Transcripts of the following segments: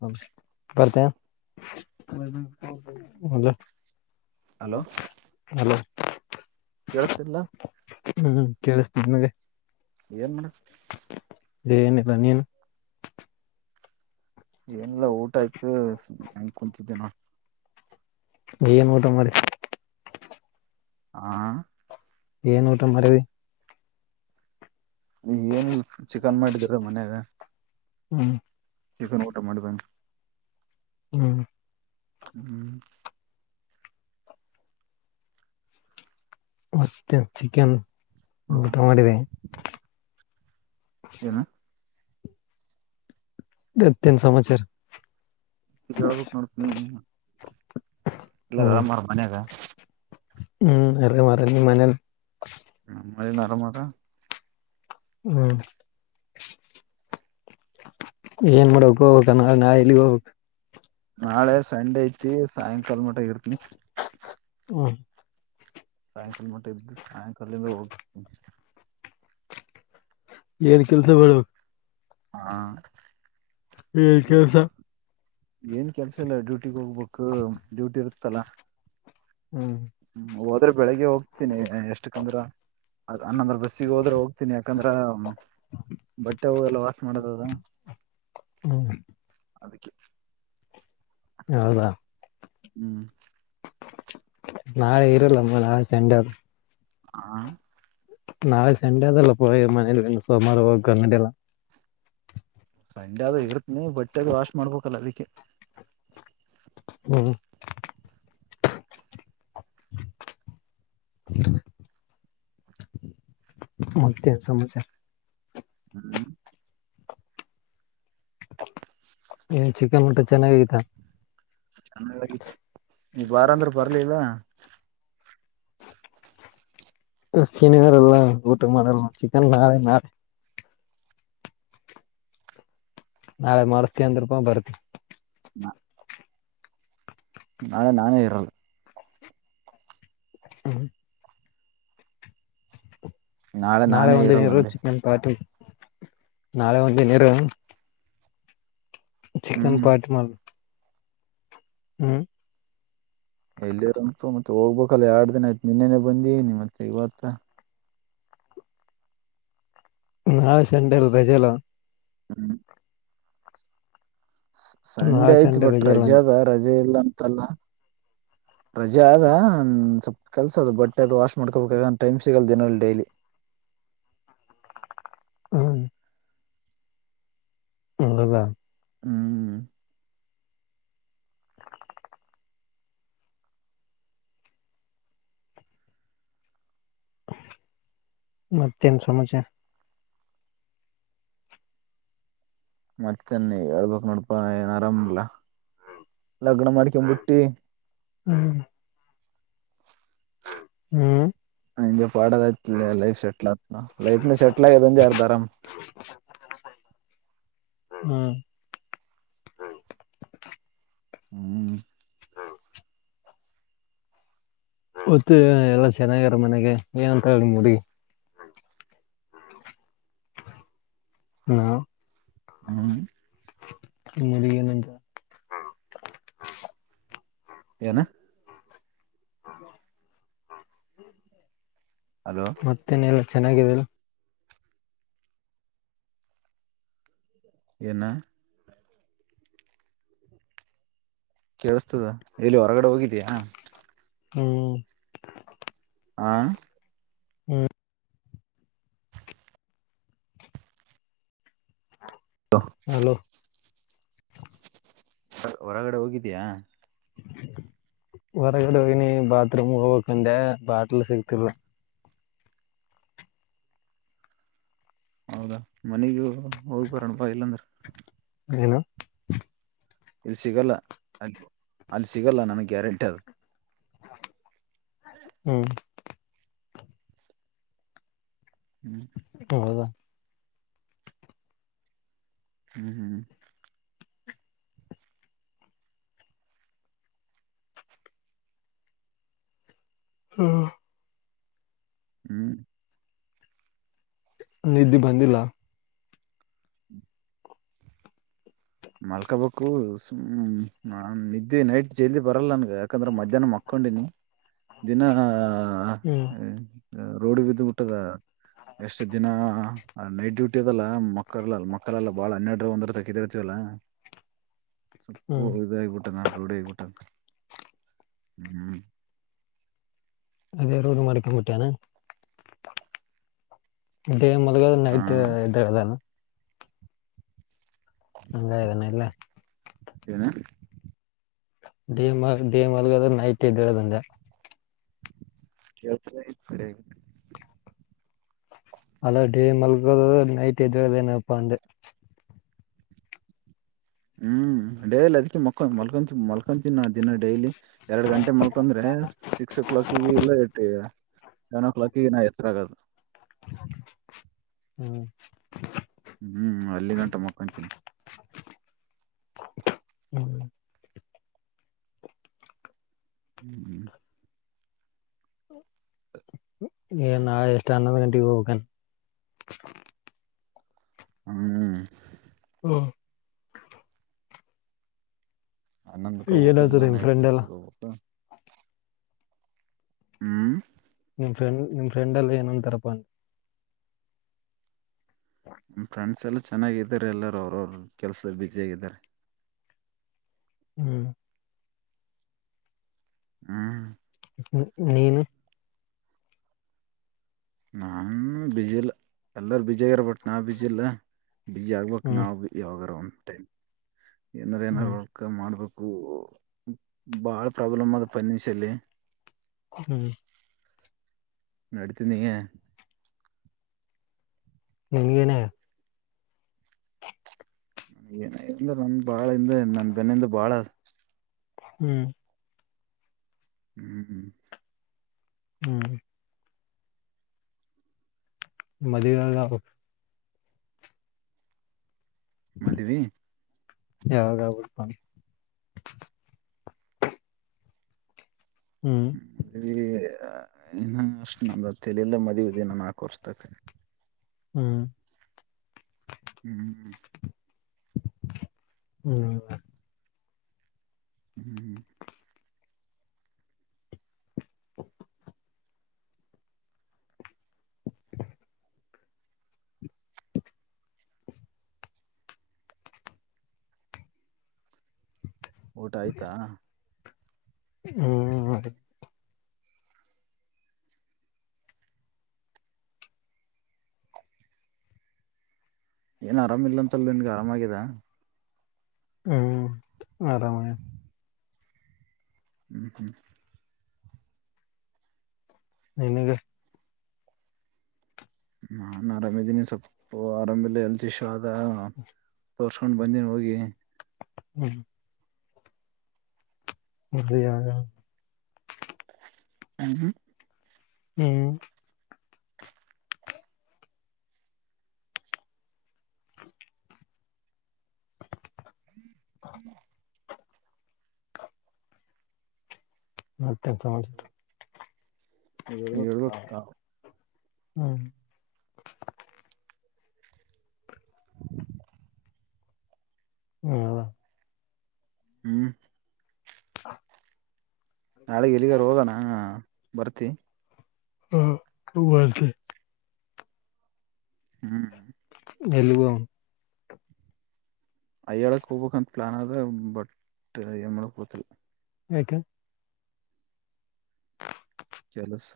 [unintelligible] [inaudible] Hello hello ಕೇಳ್ತಿಲ್ಲ ಹ್ಮ್ ಕೇಳ ನಿಮಗೆ. ಏನ್ ಮಾಡ ಎನಗ ನೀನು. ಏನಲ್ಲ ಊಟ ಆಯ್ತು ಹೆಂಗ ಕುೂಂತಿದ್ದೇ ನಾ. ಏನ್ ಊಟ ಮಾಡ್. ಆ ಏನ್ ಊಟ ಮಾಡಿದಿ [inaudible] ಏನು ಚಿಕನ್ ಮಾಡಿದರ ಮನಾಗ. ಹ್ಮ್ ಚಿಕನ್ ಊಟ ಮಾಡಿದ ಹ್ಮ್. ಹ್ಮ್ ಮತ್ತೆ ಚಿಕನ್ ಊಟ ಹ ಮಾಡಿದೆ. ಏನು. ಮತ್ತೇನ್ ಸಮಾಚಾರ ತಿರಿಳಡತನ. ಎಲ್ಲಾರ ಹ್ಮ್ ಆರಾಮಾರ ಮನ್ಯಾಗ. ಹ್ಮ್ ಅರೆ ಮಾರ ನಿಮ್ ಮನೇಲಿ ಮ ನರ ಮಟ. ಹ್ಮ ಏನ್ ಮಾಡಕ್ ಹೋಗ ನ ನಾ ಇಲ್ಲಿ ಹೋಗಬೇಕಕ್. ನಾಳೆ ಸಂಡೆ ಐತಿ ಸಾಯಂಕಾಲ ಮಟ್ಟಗ ಇರ್ತೀನಿ ಹ್ಮ್ ಸಾಯಂಕಾಲ ಮಟ್ಟೆ ಇದ್ದು ಸಾಯಂಕಾಲಿಂದ ಹೋಗ್ತನಿ ಏನ್ ಕೆಲ್ಸ ಮಾಡ್ಬೇಕ ಹಾ. ಏನ್ ಕೆಲ್ಸ ಏನ್ ಕೆಲ್ಸ ಇಲ್ಲ ಡ್ಯೂಟಿಗ್ ಹೋಗ್ಬೇಕು ಡ್ಯೂಟಿ ಇರುತ್ತಲ್ಲ. ಹ್ಮ್ ಹ್ಮ ಹೋದ್ರೆ ಬೆಳಿಗ್ಗೆ ಹೋಗ್ತೀನಿ ಎಷ್ಟಕಂದ್ರ. ಅದ ಅನ್ನಂದ್ರೆ ಬಸ್ಸಿಗೆ ಹೋದ್ರೆ ಹೋಗ್ತೀನಿ ಯಾಕಂದ್ರ. ಬಟ್ಟೆ ಹಲ್ಲ ವಾಸ ಮಾಡದ ಅದ. [inaudible] ಹ್ಮ್ ಹೌದಾ. ಹ್ಮ್ ನಾಳೆ ಇರಲ್ಲ ಅಮ್ಮ ನಾಳೆ ಸಂಡೇ. ಹಾ ನಾಳೆ ಸಂಡೆ ಅದೆಲ್ಲ ಪ ಮನೇಲಿ ಸೋಮಾರ ಹೋಗನ್ನಡಿ ಎಲ್ಲ. ಸಂಡೆ ಆದ ಇರುತ್ ನೀ ಬಟ್ಟಾಗಿ ವಾಶ್ ಮಾಡ್ಬೇಕಲ್ಲ ಅದಿಕ್ಕೆ ಹ್ಮ. [inaudible] ಮತ್ತೆ ಸಮಸ. ಹ್ಮ್. [inaudible] ಏನ್ ಚಿಕ್ಕನ್ ಊಟ ಚೆನ್ನಾಗತ. ಚೆನ್ನಾಗಿ ಈಗ ಬಾರ ಅಂದ್ರೂ ಬರ್ಲಿಲ್ಲ. [inaudible] ಶನಿವರೆಲ್ಲ ಊಟ ಮಾಡಲ್ ಚಿಕನ್ ನಾಳೆ ನಾಳೆ. ನಾಳೆ ಮಾಡರ್ಸ್ತೀ ಅಂದ್ರೂಪ ಬರ್ತ. ನ [inaudible] ನಾಳೆ ನಾನೇ ಇರಲ್ಲ. ಹ್ಮ ನಾಳೆ ನಾನೇ ಒಂದ ಇರಲ್ಲ ನೀರು ಅಂದೆ ಚಿಕನ್ ಪಟಿ ನಾಳೆ ಒಂದ ನೀರು. ಚಿಕನ್ ಹ್ಮ್ ಪಾಟಿ ಮಾಡಲ್ ಹ್ಮ್ ಎಲ್ಲಿರಂತು ಮತ್ತೆ ಹೋಗ್ಬೇಕಲ್ಲ ಎರಡ್ ದಿನ ಆಯ್ತು ನಿನ್ನೆನೆ ಬಂದಿ ನಿ ಮತ್ತೆ ಇವತ್ತ. ನಾಳೆ ಸಂಡೇ ರಜೆಲ್ಲ. ಹ [unintelligible] ಸಂಡೆ ನಾಳೆ ಐತ್ ಬಟ್ ರಜೆಲ್ಲ ರಜೆ ಅಂದೆ ಅದ ರಜೆ ಇಲ್ಲ ಅಂತಲ್ಲ, [unintelligible] ರಜೆ ಅದ ಸ್ವಲ್ಪ್ ಕೆಲ್ಸ ಅದ ಬಟ್ಟೆ ಅದು ವಾಶ್ ಮಾಡ್ಕೋಬೇಕ ಅಂತ ಟೈಮ್ ಸಿಗಲ್ ದಿನ ಡೈಲಿ [unintelligible] [unintelligible] ಹು [unintelligible] ಹಂಗಲ್ಲ, [unintelligible] ಹೂ [unintelligible] ಮತ್ತೇನ ಸಮಾಚಾರ? [unintelligible] ಮತ್ತ ನೀ ಹೇಳ್ಬಕ್ ನೋಡ್ಪಾ ಏನ್ ಆರಾಮ ಅಲ್ಲ, [unintelligible] ಲಗ್ನ ಮಾಡ್ಕಂಬಿಟ್ಟಿ. [unintelligible] ಹು [unintelligible] ಹು ಬಡೆದಿತ್ತ ಲೈ ಲೈಫ್ ಸೆಟ್ ಆತ ಲೈಫ ಸೆಟ್ಲ್ ಆತ ಅರ್ದಾ ರಾಮ [unintelligible] [unintelligible] ಹೂ ಹೂ [unintelligible] ಹೂ [unintelligible] ಗೊತ್ತ ಎಲ್ಲಾ ಚೆನ್ನಾಗ್ಯಾರ ಮನೆಗೆ ಏನಂತ ಅಂತಾಳ ನಿಮ್ಮ ಹುಡುಗಿ. [unintelligible] ಹಲೋ [unintelligible] ಹೂ [unintelligible] ನಿಮ್ಮ ಹುಡುಗಿ ಏನ ಅಂತಾಳ? [unintelligible] ಏನ್ [unintelligible] [unintelligible] [inaudible] ಹಲೋ ಮತ್ತೇನ ಎಲ್ಲ ಚೆನ್ನಾಗಿದರಾ? [unintelligible] ಏನಾ [unintelligible] ಕೇಳಿಸತದ ಎಲ್ಲಿ ಹೊರಗಡೆ ಹೋಗಿದಯಾ? [unintelligible] ಹೂ [unintelligible] ಆ [unintelligible] ಹೂ [unintelligible] [unintelligible] ಹಲೋ? ಸರ್ ಹೊರಗಡೆ ಹೋಗಿದಯಾ? [unintelligible] ಹೊರಗಡೆ ಹೋಗನಿ ಬಾತ್ರೂಮ ಹೋಗ ಬೇಕ್ ಬಂದೇ ಬಾಟ್ಲ್ ಸಿಗ್ತಿಲ? [unintelligible] ಹೌದಾ ಮನಿಗೂ ಹೋಗ್ ಬರೋಣ ಬಾ ಇಲ್ಲಾಂದ್ರ? [unintelligible] ಏನು? [unintelligible] ಇಲ್ಲಿ ಸಿಗಲ್ಲ ಅಲ ಅಲ್ಲಿ ಸಿಗಲ್ಲ ನನಗೇ ಗ್ಯಾರಂಟಿ ಅದ, [unintelligible] [unintelligible] ಹೂ ಹು [unintelligible] ಹೌದಾ? [unintelligible] ಹು ಹು [unintelligible] ಹಾ [unintelligible] ಹು [unintelligible] ನಿದ್ದಿ ಬಂದಿಲ್ಲ? ಮಲ್ಕಬೇಕು ಸುಮ್ಮನೆ ನಾ ನಿದ್ದೆ ನೈಟ್ ಜೈಲದಿ ಬರಲ್ಲ ನನ್ಗ ಯಾಕಂದ್ರ ಮಧ್ಯಾಹ್ನ ಮಕ್ಕ [unintelligible] ಮೊಕ್ಕೊಂಡಿನಿ ದಿನಾ ಹ್ಮ್ ರೂಡಿ ಬಿದ್ದ ಬಿಟ್ಟದ. [unintelligible] ಎಷ್ಟು ದಿನಾ ನೈಟ್ ಡ್ಯೂಟಿ ಅದಲ್ಲ ಮಕ್ಕಳ ಮಕ್ಕಳೆಲ್ಲಾ ಬಾಳ ಹನ್ನೆರಡ ಒಂದರ ತಕಿದ [unintelligible] ಇದವಲ್ ಹ್ಮ್ ಸ್ವಲ್ಪ ಇದು ಆಗಬಿಟ್ಟದ ಆದ ರೂಡಿ ಆಗಬಿಟ್ಟದ. [unintelligible] ಹೂ [unintelligible] ಅದೇ ರೂಡಿ ಮಾಡ್ಕೊಂಡ ಬಿಟ್ಟಿ ಏನ್? [unintelligible] ಡೇ ಮೊದಲ ಹಾ ನೈಟ್ ಇದ್ದದಲ್ಲ, [unintelligible] ಹಂಗ್ ಏನಿಲ್ಲ? [unintelligible] ಏನ್ [unintelligible] ಡೇ ಮಲಗ ಡೇ ಮಲ್ಗದ ನೈಟ್ ಏದೂಳದ ಅಂದೇ [unintelligible] ಅಲ ಡೇ ಮಲಗೋದು ನೈಟ್ ಎದಳೋದೇನಪ ಅದೇ ಹ್ಮ್ ಡೈಲಿ ಅದಕ ಮಕ್ಕೊಂಡ ಮಲ್ಕೊಂತ ಮಲ್ಕೊಂತೀನ್ ನಾ ದಿನ ಡೈಲಿ ಎರಡ್ ಗಂಟೆ ಮಲ್ಕಂದ್ರೆ ಸಿಕ್ಸ್ ಓ ಕ್ಲಾಕಿಗೆ ಇಲ್ಲ ಸೆವೆನ್ ಓ ಕ್ಲಾಕಿಗೆ ನಾ ಎಚ್ಚರ ಆಗೋದು ಹ್ಮ್ ಹ್ಮ್ ಅಲ್ಲಿ ಗಂಟ ಮಕ್ಕೊಂತೀನಿ ಹ್ಮ್ ಏ ನಾಳೆ ಎಷ್ಟನ ಹನೋಂದ ಗಂಟೆಗ ಹೋಗಬೇಕನ ಹ್ಮ್ ಹಾ ಹನಂದಕ್ಕ ಹೋಗ್ಬೇಕು ಏನಾತದೆ ಎಲ್ಲಾ ನಿಮ್ ನೈಟ್ ಫ್ರೆಂಡ್ ಎಲ್ಲ ಬಸ್ಸಿಗೆ ಹೋಗ್ಬೇಕು ಹ್ಮ್ ನಿಮ್ ಫ್ರೆಂಡ್ಮ್ ಫ್ರೆಂಡ್ ಎಲ್ಲಿ ಏನಂತಾರಪ್ಪ ಅಂದೇ ಫ್ರೆಂಡ್ಸ್ ಎಲ್ಲ ಚೆನ್ನಾಗಿದ್ದಾರೆ ಎಲ್ಲರ ಅವ್ರು ಅವರು ಕೆಲ್ಸದಲ್ಲಿ ಬಿುಸಿ ಆಗಿದ್ದಾರೆ ಹ್ಮ್ ಹ್ಮ್ ಹು ನೀನು ನಾನ್ ಬಿಜಿ ಇಲ್ಲ ಎಲ್ಲಾರು ಬಿಜಿ ಆಗ್ಯಾರ ಬಟ್ ನಾ ಬಿಜಿ ಇಲ್ಲ ಬಿಜಿ ಆಗ್ಬೇಕು ಹ್ಮ್ ನಾವು ಯಾವಾಗಾರ ಒಂದು ಟೈಮ್ ಏನಾರ ಏನಾರ ಹ್ಮ್ ವರ್ಕ್ ಮಾಡ್ಬೇಕು ಬಾಳ ಪ್ರಾಬ್ಲಮ್ ಅದ ಫೈನಾನ್ಷಿಯಲ್ಲಿ ಹ್ಮ್ ನಡೀತನಿಯ ನಿನ್ಗೆನೆ ನಂದ್ರ ನನ್ ಬಾಳಿಂದ ನನ್ ಬೆನ್ನಿಂದ ಬಾಳ ಹ್ಮ್ ಹ್ಮ್-ಹ್ಮ್ ಹ್ಮ್ ಮದಿವೆ ಆಲ್ಲಬ ಮದಿವಿ ಯಾವಾಗಾಬಕು ಅನ್ ಹ್ಮ್ ಹ್ಮ ಅಲ್ಲಿ ಇನ್ನು ಅಷ್ಟ್ ನಮ್ದ ತಲಿಲ್ಲ ಮದುವಿದಿನ್ನು ನಾಕ್ ವರ್ಷದಾಗ್. ಹ್ಮ್ ಹ್ಮ್-ಹ್ಮ್ ಹ್ಮ್ ಹ್ಮ್ [unintelligible] [inaudible] ಊಟ ಆಯ್ತಾ? ಹ್ಮ ಅದೇ ಏನ್ ಆರಾಮಿಲ್ಲ ಅಂತಲ್ ನಿನ್ಗ ಆರಾಮಾಗಿದ. ಹ್ಮ್ ಆರಾಮ್ ಹ್ಮ್ ಹ್ಮ್ ನಿನಗೆ ನಾನ್ ಆರಾಮ ಇದ್ದೀನಿ ಸ್ವಲ್ಪ ಆರಾಮಲೆ ಹೆಲ್ತ್ ಇಶ್ಯೂ [unintelligible] ತೊರ್ಸ್ಕೊಂಡ್ ಬಂದಿನ್ ಹೋಗಿ. ಹ್ಮ್ ಮದ್ವಿಯಾದ? ಊ ಹ್ಮ್ ಹ್ಮ್ [inaudible] ಮತ್ತೆನ್ ಸಮಾಚಾರ ಹೇಳ್ಬೇಕ್ ಹೇಳ್ಬೇಕ ತಾವೆ. ತಾವ್ ಹ್ಮ್ [inaudible] ಹಾ ಅಲ [unintelligible] ಹ್ಮ್ [unintelligible] ನಾಳೆಗ್ ಎಲ್ಲಿಗಾರೋಗಣ ಬರ್ತಿ? ಹಾ ಹೂ ಬರ್ತಿ. ಹ್ಮ್ ಎಲ್ಲಿಗೋಗಂ ಅಯ್ಯಳಕ್ ಹೋಬಕಂತ ಪ್ಲಾನ್ ಅದ ಬಟ್ ಏನ್ ಮಾಡ್ಬೇಕ್ ಗೊತ್ತಿಲ್ಲ. ಯಾಕೆ [inaudible] ಕೆಲಸ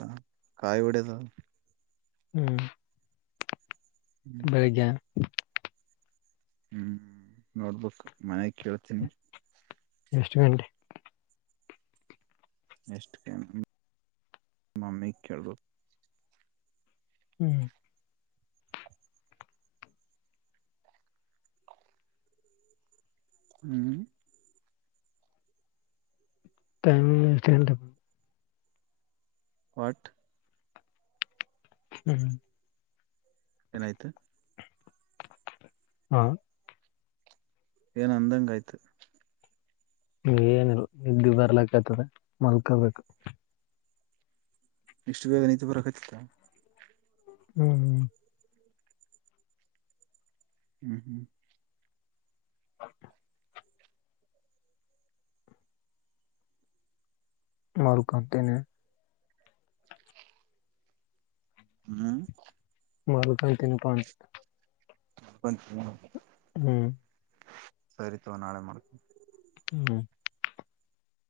ಕಾಯ್ ಒಡೆಯದು ಅದ. ಹ್ಮ್ ಹ್ಮ್ ಬೆಳಿಗ್ಗೆ ಹ್ಮ್ ನೋಟ್ಬುಕ್ ಮನೆಗ್ ಕೇಳ್ತೀನಿ. ಎಷ್ಟ್ ಗಂಟೆ ಎಷ್ಟ ಕೇನ ಮಮ್ಮಿ ಕೇಳಬೇಕು ಹ್ಮ್ ಹ್ಮ್ ಟೈಮ [unintelligible] ವಾಟ್ ಹ್ಮ್ ಹ್ಮ ಏನಾಯ್ತು ಹಾ ಏನ್ ಅಂದಂಗ ಆಯ್ತು ಏನಲ್ ನಿದ್ದಿ ಬರ್ಲಕ್ಕ ಆತದೆ ಮಲ್ಕೊಬೇಕು. ಇಷ್ಟು ಬೇಗ ನಿದ್ದಿ ಬರಕತ್ತತ್ತಾ. ಹ್ಮ್ ಹ್ಮ್ ಹ್ಮ್ ಹ್ಮ್ ಮಾಲ್ಕಂತನೆ. ಹ್ಮ್ ಮಲ್ಕೊತೀನಪ್ಪ [unintelligible] ಸರಿ ತವಾ ನಾಳೆ ಮಾಡ್ತೀನಿ. ಹ್ಮ್